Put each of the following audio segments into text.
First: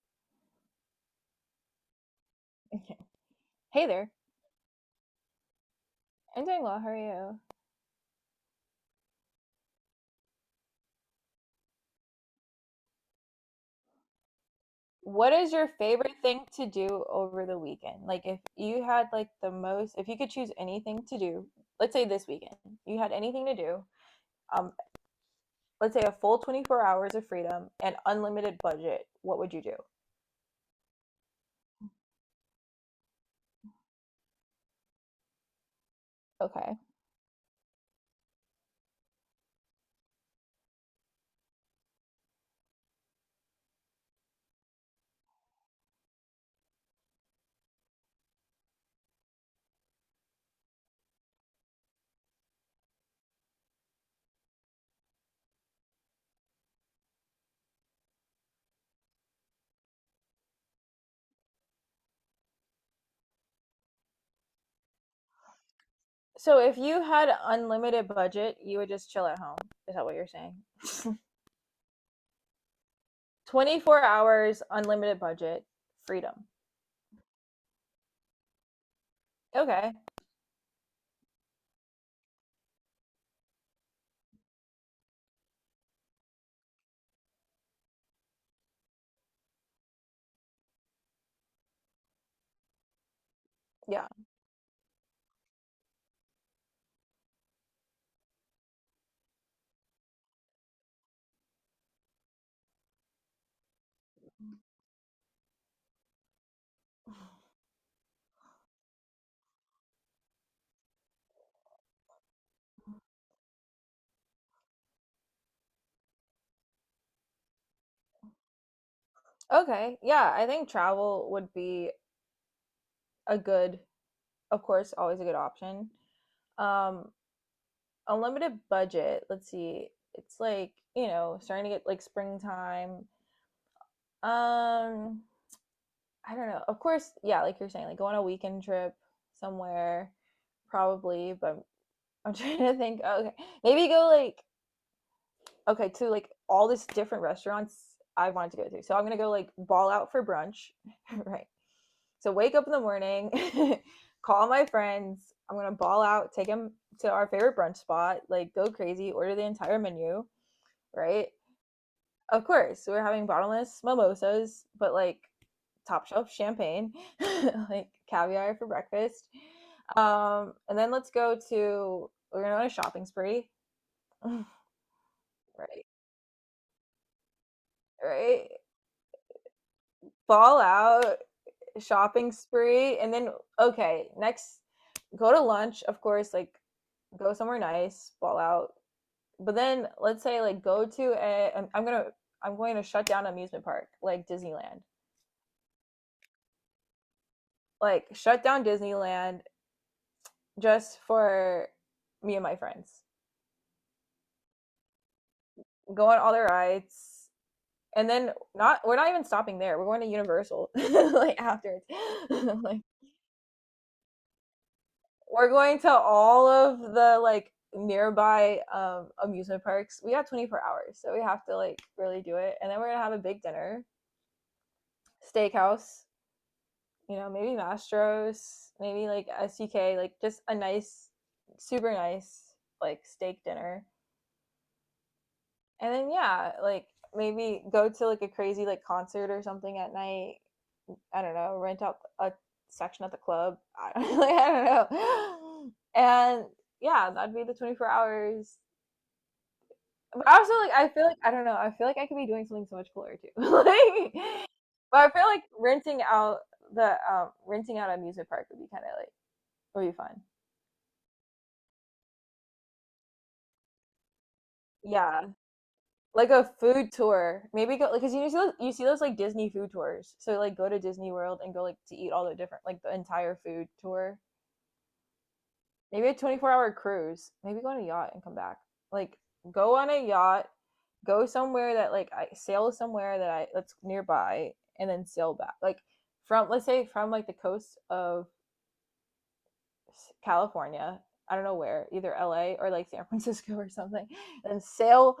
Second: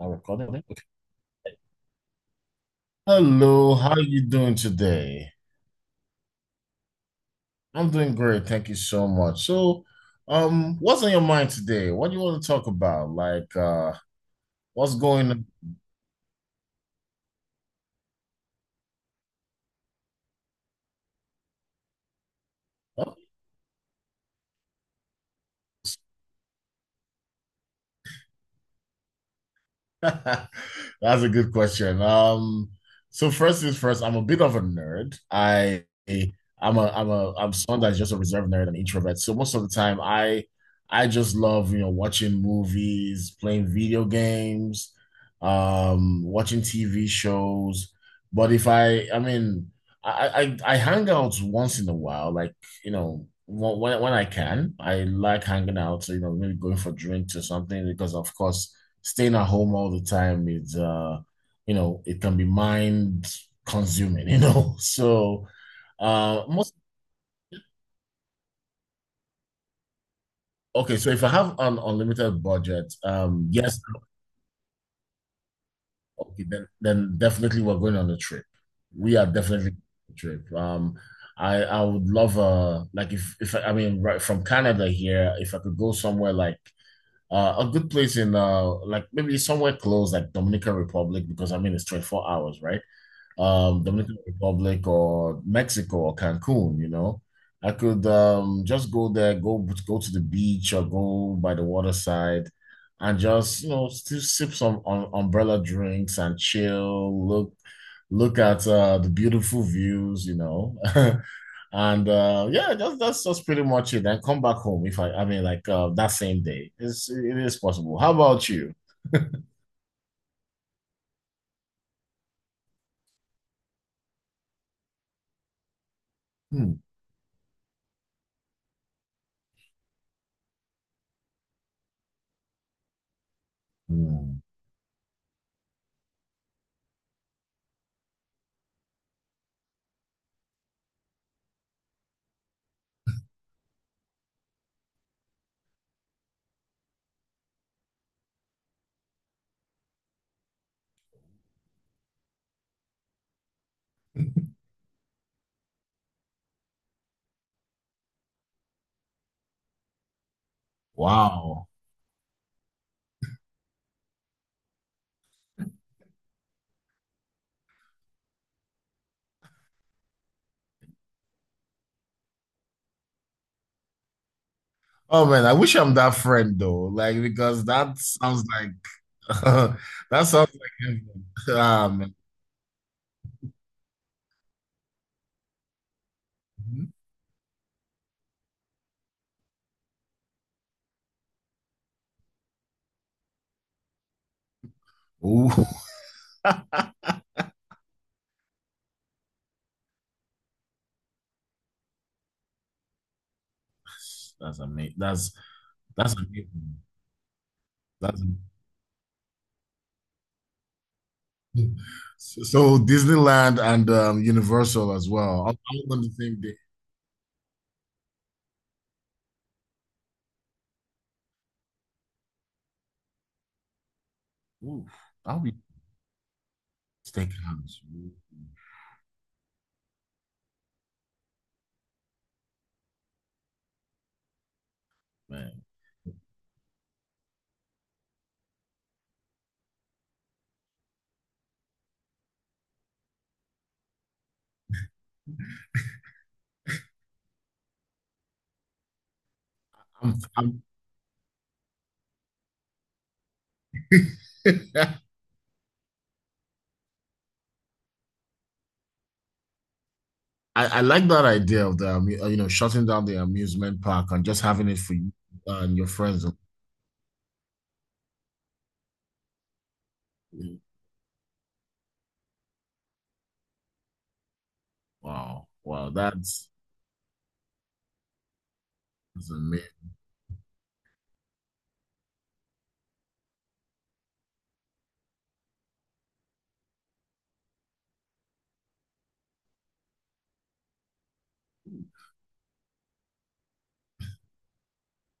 Now recording it. Okay. Okay. Hello, Hey how are there. you doing today? I'm doing well. How are you? I'm doing great, thank you so much. So, what's on your mind today? What do you want to talk about? What's What going is your favorite thing to do over the weekend? Like if you had like the most if you could choose anything to do, let's say this weekend, you had on? anything to do, um, let's say a full 24 hours of freedom and unlimited budget, what would you do? That's a good question. So first things first, I'm a bit of a nerd. I I'm Okay. a I'm a I'm someone that's just a reserved nerd and introvert. So most of the time I just love, you know, watching movies, playing video games, watching TV shows. But if I I mean I hang out once in a while, like, you know, when I can. I like hanging out, so you know, maybe going for drinks or something because of course staying at home all the time is you know it can be mind consuming, you know. so So most if you had unlimited budget, you would just chill at home. Is that what you're saying? Okay, so if I have an unlimited budget, yes. 24 hours, unlimited budget, Okay, freedom. Then definitely we're going on a trip. We are definitely Okay. on a trip. I would love like if I I mean right from Canada here, if I could go somewhere like a good place in like maybe somewhere close like Dominican Republic, because I mean it's 24 hours, right? Yeah. Dominican Republic or Mexico or Cancun, you know. I could just go there, go to the beach or go by the waterside and just, you know, still sip some umbrella drinks and chill, look at the beautiful views, you know. And yeah, that's just pretty much it. And come back home if that same day. It's it is possible. How about you? Okay. Yeah, I think travel would be a good of course, always a good option. Hmm. Um, Unlimited budget, let's see. It's like, you know, starting to get like springtime. Hmm. Um, I don't know. Of course, yeah, like you're saying, like go on a weekend trip somewhere, probably. But I'm trying to think. Okay, maybe go like okay to like all this different restaurants I wanted to go to. So I'm gonna go like ball out for brunch, right? So wake up in the morning, call my friends. I'm gonna ball out, take them to our favorite brunch spot, like go crazy, order the entire menu, right? Wow. Of course, we're having bottomless mimosas, but like top shelf champagne, like caviar for breakfast. And then let's go to we're gonna go on a shopping spree, Oh man, I wish right? I'm that friend though. Like because that sounds Right? like that sounds Ball like out, heaven. Ah, man. shopping spree, and then okay, next go to lunch of course, like go somewhere nice, ball out. But then let's say like go to a I'm gonna I'm going to shut down amusement park, like Disneyland. Ooh. Like shut down Disneyland just for me and my friends, That's amazing. That's go that's on all the amazing. rides. And That's then not we're not even stopping there, we're going to Universal like amazing. after. So, so Like Disneyland and Universal as well. we're going to I'm on the same all day. of the like nearby amusement parks. We got 24 hours, so we have to like really do it. And then we're gonna have a big dinner, Ooh, I'll be steakhouse. You know, maybe steakhouse. Ooh, Mastro's, maybe like SUK, like just a nice, super nice like steak dinner. man, And then yeah, like maybe go to like a crazy like concert or something at night. I don't know, rent out a section at the club. I don't, like, I don't know. And yeah, that'd be the 24 hours. But also, I'm like, I feel like I don't know. I feel like I could be doing something so much cooler too. Like, but I feel like renting out the renting out an amusement park would be kind of like would be fun. I like that idea of the you know, shutting down the amusement park and just having it for you Yeah, and your friends. like a food tour. Maybe go like, because you see those, like Disney food tours. So like go to Disney World and go like to eat all the different, like the entire food tour. Wow, wow, Maybe a that's, 24-hour cruise. Maybe go on a yacht and come back. Like that's go amazing. on a yacht, go somewhere that like I sail somewhere that's nearby and then sail back. Like from, let's say from like the coast of California, I don't know where, either LA or like San Francisco or something, and sail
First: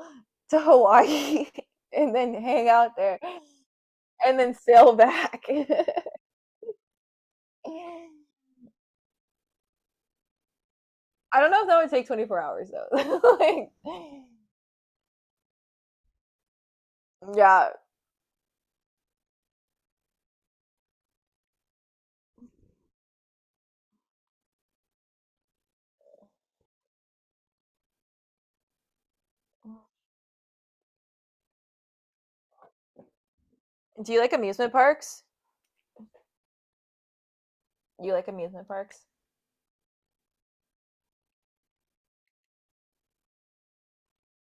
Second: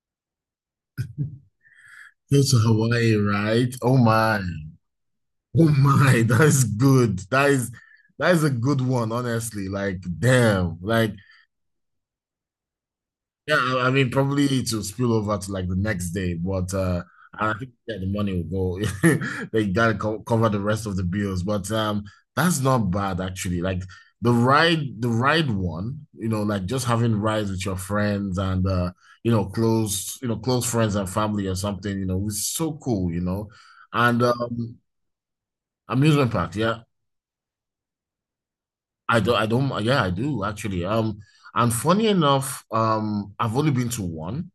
to Hawaii and then Go to hang out Hawaii, there right? And then sail back. Oh my, that's good. That is a good one, honestly. Like, damn, like I don't know if that would take 24 hours though. yeah, Like I mean, probably it will spill over to like the next day, but I yeah. think yeah, the money will go. They gotta co cover the rest of the bills, but that's not bad actually. Like the ride one, you know, like just having rides with your friends and you know, close friends and family or something, you know, it's so cool, you know. Do you And like amusement parks? Amusement park, yeah, You like amusement parks? I do, I don't, yeah, I do actually. And funny enough, I've only been to one.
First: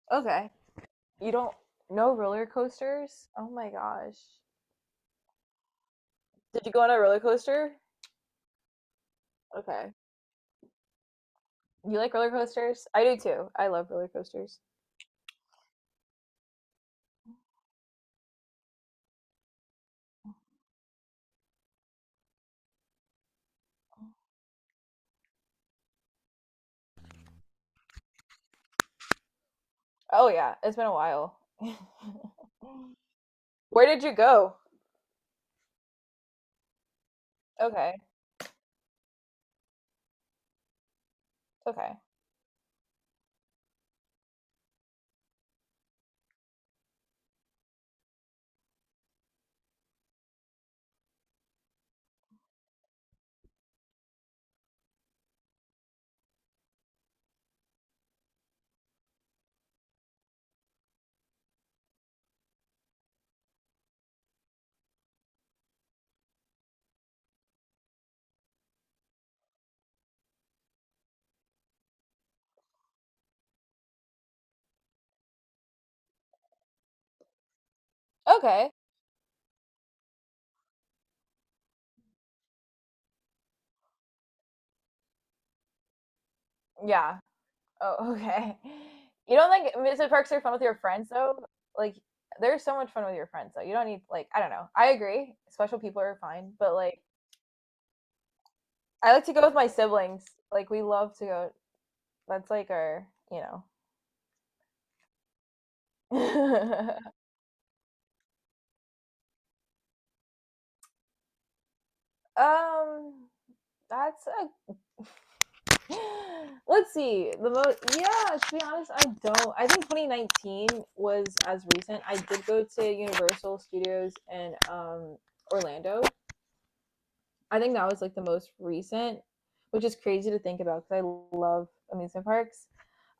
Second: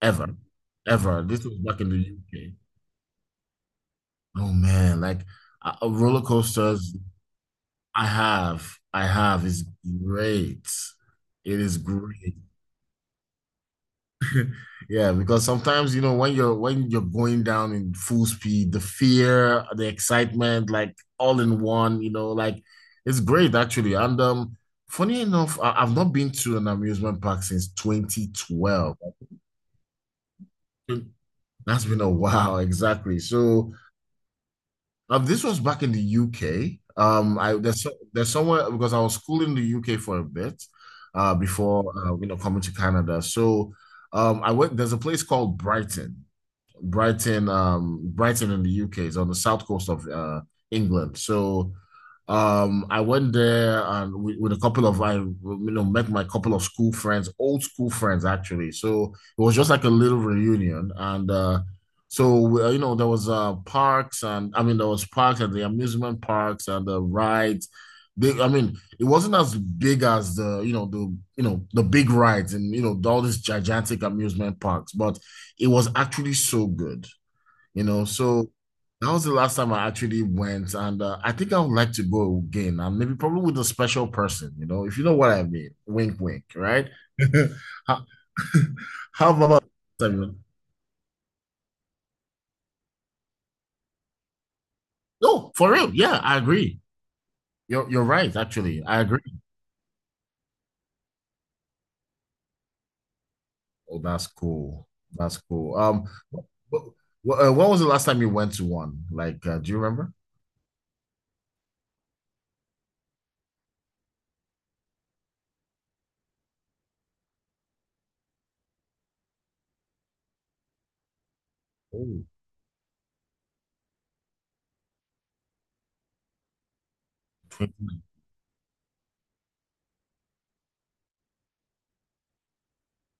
ever, Okay. ever. You This don't was back in the know roller UK. coasters? Oh my gosh. Oh man, like roller Did you go on coasters. a roller coaster? I have, I have. It's Okay. great. It is You like roller great. coasters? I do too. I love roller coasters. Yeah, because sometimes, you know, when you're going down in full speed, the fear, the excitement, like all in one. You know, like it's great actually. And Funny enough, I've not been to an amusement park since 2012. I Oh yeah, it's been a think while. That's been a while, exactly. So. Where did you go? This was back in the UK. I Okay. There's somewhere because I was schooling in the UK for a bit, before Okay. You know, coming to Canada. So, I went. There's a place called Brighton. Brighton in the UK is on the south coast of England. So I went there, with a couple of I you know met my couple of school friends, old school friends actually. So it was just like a little reunion, and you know, there was parks and the amusement parks and the rides. They, I mean, it wasn't as big as the big rides and you know all these gigantic amusement parks, but it was actually so good, you know. So Okay. that was the last time I actually went, and I think I would like to go again, and maybe probably with a special person, you know, if you know what I mean. Wink, wink, right? Yeah. How, Oh, okay. how You don't about like amusement parks Samuel? are fun with your friends though? Like there's so much fun with your friends though. You don't need like, I don't know. I agree. No, for Special real. people are Yeah, I fine, but agree. like, You're right. Actually, I I agree. like to go with my siblings. Like we love to go. That's like our, you know. Oh, that's cool. That's cool. Um, what, what was the last time you went to one? Do you remember? um, that's a. Let's see. The most. Yeah, to be honest, I don't. I think 2019 was as recent. I Oh, did go to Universal Studios in Orlando. I think that was like the most recent, which is crazy to think about because I love amusement parks.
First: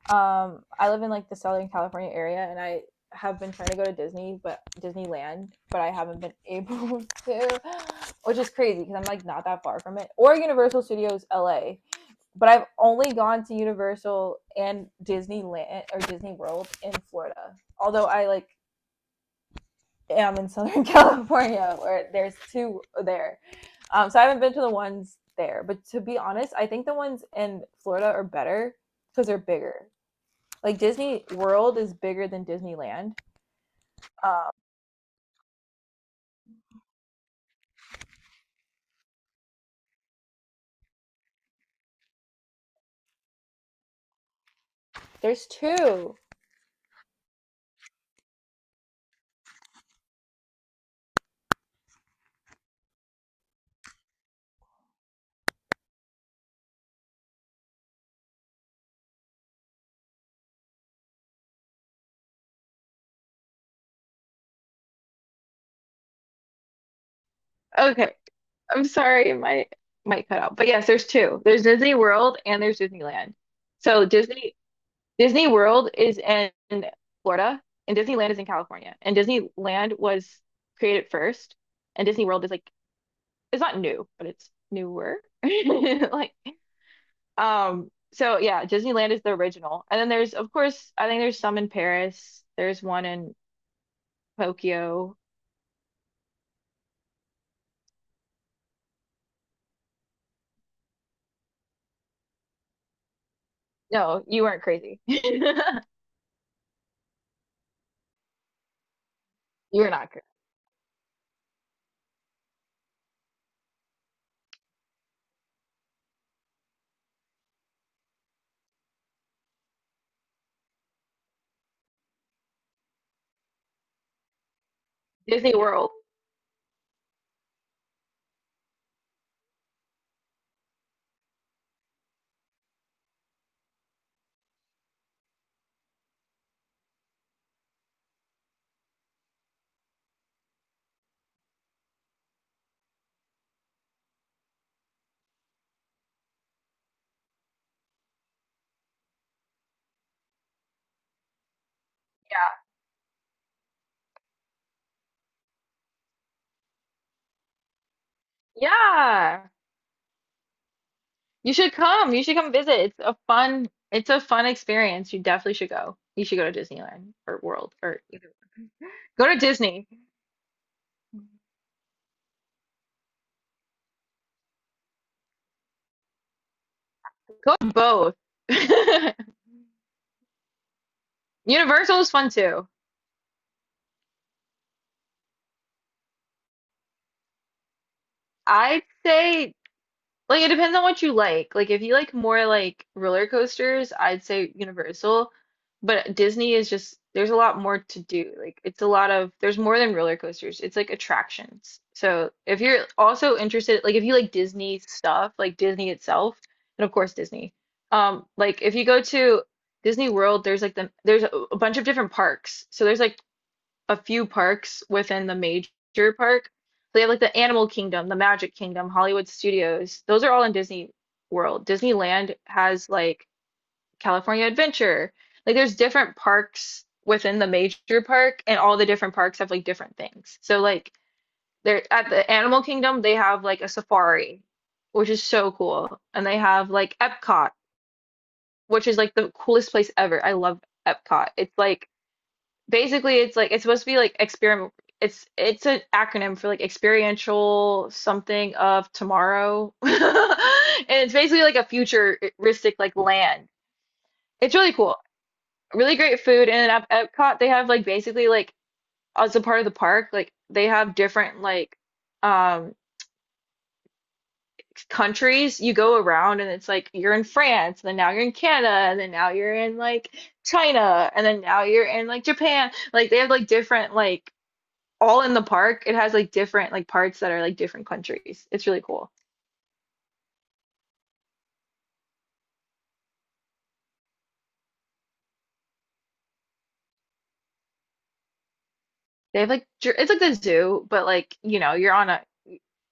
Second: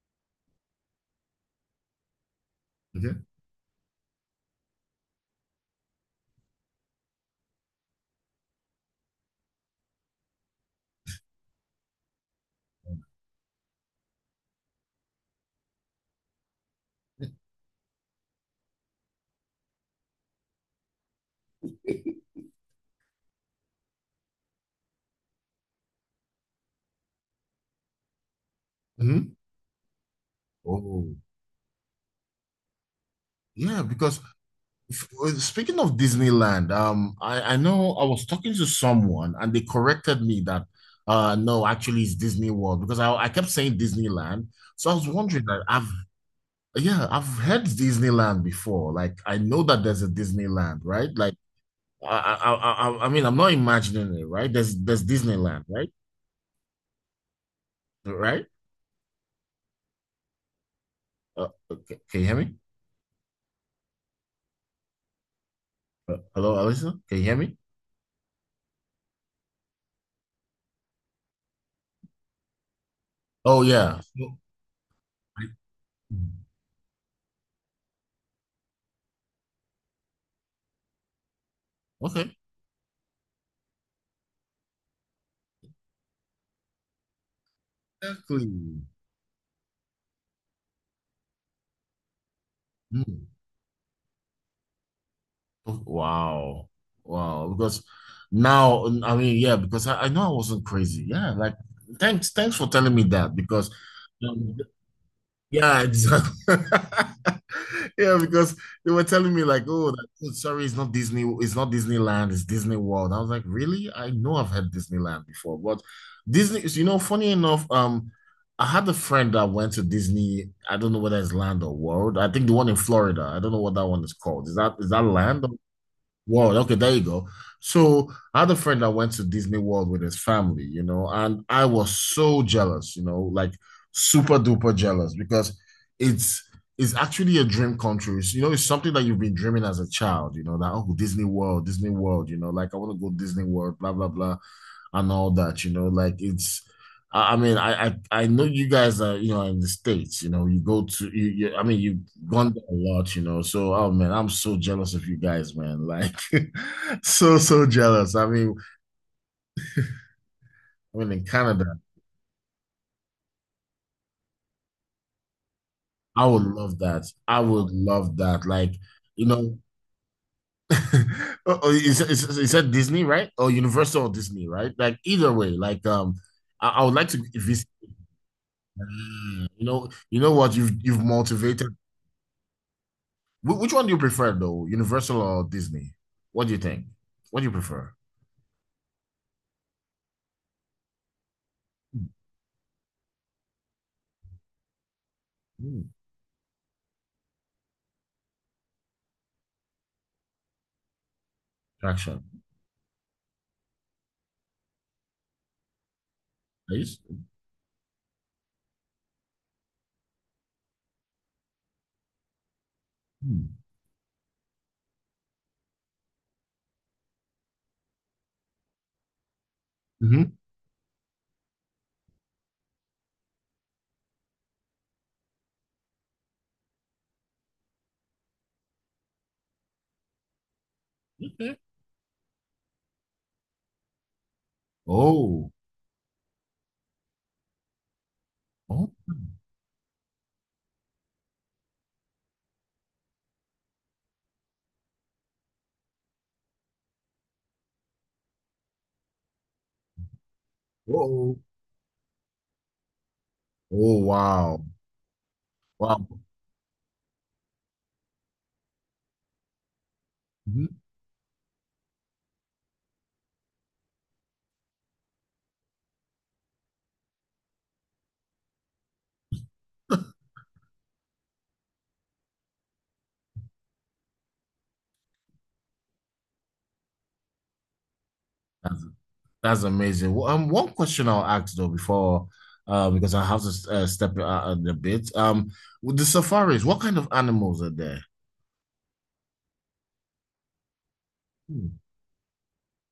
I live in like the Southern California area, and I okay. have been trying to go to Disney, but Disneyland, but I haven't been able to, which is crazy because I'm like not that far from it. Or Universal Studios LA, but I've only gone to Universal and Disneyland or Disney World in Florida. Although I like am in Southern California where there's two there. So I haven't been to the ones there. But to be honest, I think the ones in Florida are better because Mhm. they're bigger. Like Oh, Disney World is bigger than Disneyland. yeah, because Um, speaking of Disneyland, I know I was talking to someone and they corrected me that no, actually it's Disney World, because I kept saying Disneyland. So I was wondering there's that I've two. yeah, I've heard Disneyland before. Like I know that there's a Disneyland, right? Like I'm not imagining it, right? There's Disneyland, right? Right? Okay. Can you hear me? Hello, Alyssa? Can you hear me? Okay. I'm sorry, it might cut out. But yes, there's two. There's Disney World and there's Disneyland. Oh yeah. So So, Disney I- World is in Florida and Disneyland is in California. And Disneyland was created first and Disney okay. World is like, it's not new, but it's newer. Like so Exactly. yeah, Disneyland is the original. And then there's of course I think there's some in Paris. There's one Hmm. in Tokyo. Wow. Wow. Because now, I mean, yeah, because I know I wasn't crazy. Yeah, like thanks for telling me that because No, you um, weren't crazy. yeah, exactly. Yeah, because they were telling me like, You were oh, not crazy. oh, sorry, it's not it's not Disneyland, it's Disney World. I was like, really? I know I've had Disneyland before, but Disney, you know, funny enough, I had a friend that went to Disney. I don't know whether it's Land or World. I think the one in Florida. I don't know what that one is called. Is that Land? Disney World. World, okay, there you go. So I had a friend that went to Disney World with his family, you know, and I was so jealous, you know, like super duper jealous because it's actually a dream come true. It's, you know, it's something that you've been dreaming as a child, you know, that oh Disney World, Disney World, you know, like I want to go Disney World, blah blah blah and all that, you know, like it's I mean, I know you guys are, you know, in the States, you know, you you've gone there a lot, you know. So, oh man, I'm so jealous of you guys, man. Like so jealous. I mean, Yeah. Yeah. I mean in You should Canada, come. You should come visit. It's a fun experience. You definitely should go. You I should would go to love that. Disneyland I or would World or love either. that. Like, you Go to know, Disney. oh, oh, is that Disney, right? Or Universal or Disney, right? Like either way, like um, I would like to Go to visit. both. You know what? You've motivated Universal is fun too. which one do you prefer though, Universal or Disney? What do you think? What do you prefer? I'd say, like it depends on what you like. Like if you like more like roller coasters, I'd say Universal, Hmm, but Disney is just there's a lot more to do. Like it's a lot of there's more than roller coasters. It's like attractions. action, So if you're also interested, like if you like Disney stuff, like Disney itself, and of please. course Disney. Like if you go to Disney World, there's like there's a bunch of different parks. So there's like Hmm. a few parks within the major park. They have like the Animal Kingdom, the Magic Kingdom, Hollywood Studios. Those Mhm. are all in Disney World. Disneyland has like California Adventure. Like there's different parks within the major park, and all the different parks have like different things. So like Okay. they're at the Animal Kingdom, they have like a safari, which is Oh, so cool. And they have like Epcot, which oh, is like the coolest place ever. I love Epcot. It's like basically it's like it's supposed to be like experiment, it's an acronym for like experiential something of tomorrow, and it's oh, basically like a futuristic like land, oh, it's wow, really cool, really great wow. food. And at Epcot they have like basically like as a part of the park, like they Mhm. have different like um countries you go around, and it's like you're in France and then now you're in Canada and then now you're in like China and then now you're in like Japan. Like they have like different like all in the park. It has like different like parts that are like different countries. It's really That's, cool. that's amazing. Well, one question I'll ask though before, because I have to step out a bit. With the safaris, what kind of animals are there? They have like it's like the zoo, but like you know Hmm. you're on a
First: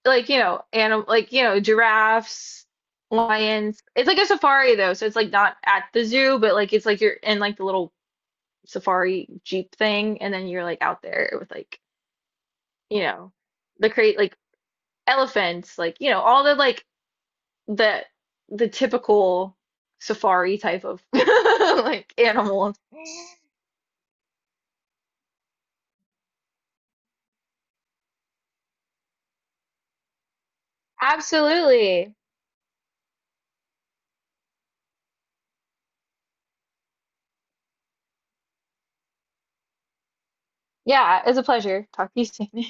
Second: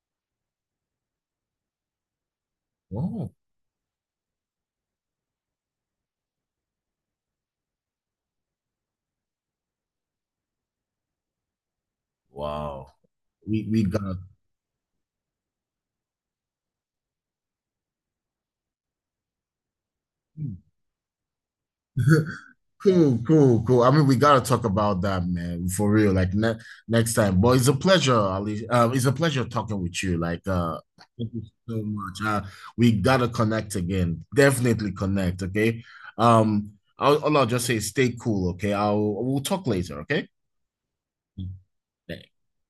like you know animal, like you know, giraffes, Oh, lions. It's like a safari though, so it's like not at the zoo, but like it's like you're in like the little safari jeep thing, and then you're like out there with like wow. you know We the got. crate like elephants, like you know all the like the the typical safari type of like animals. Cool. I mean, we gotta talk about that, man, for real. Like ne next time. But it's a pleasure, Ali. It's a pleasure talking with you. Thank you so Absolutely. much. We gotta connect again. Definitely connect, okay? All I'll just say, is stay cool, okay? I'll We'll talk later, okay? Yeah, it's a pleasure. Talk to you Thanks. soon.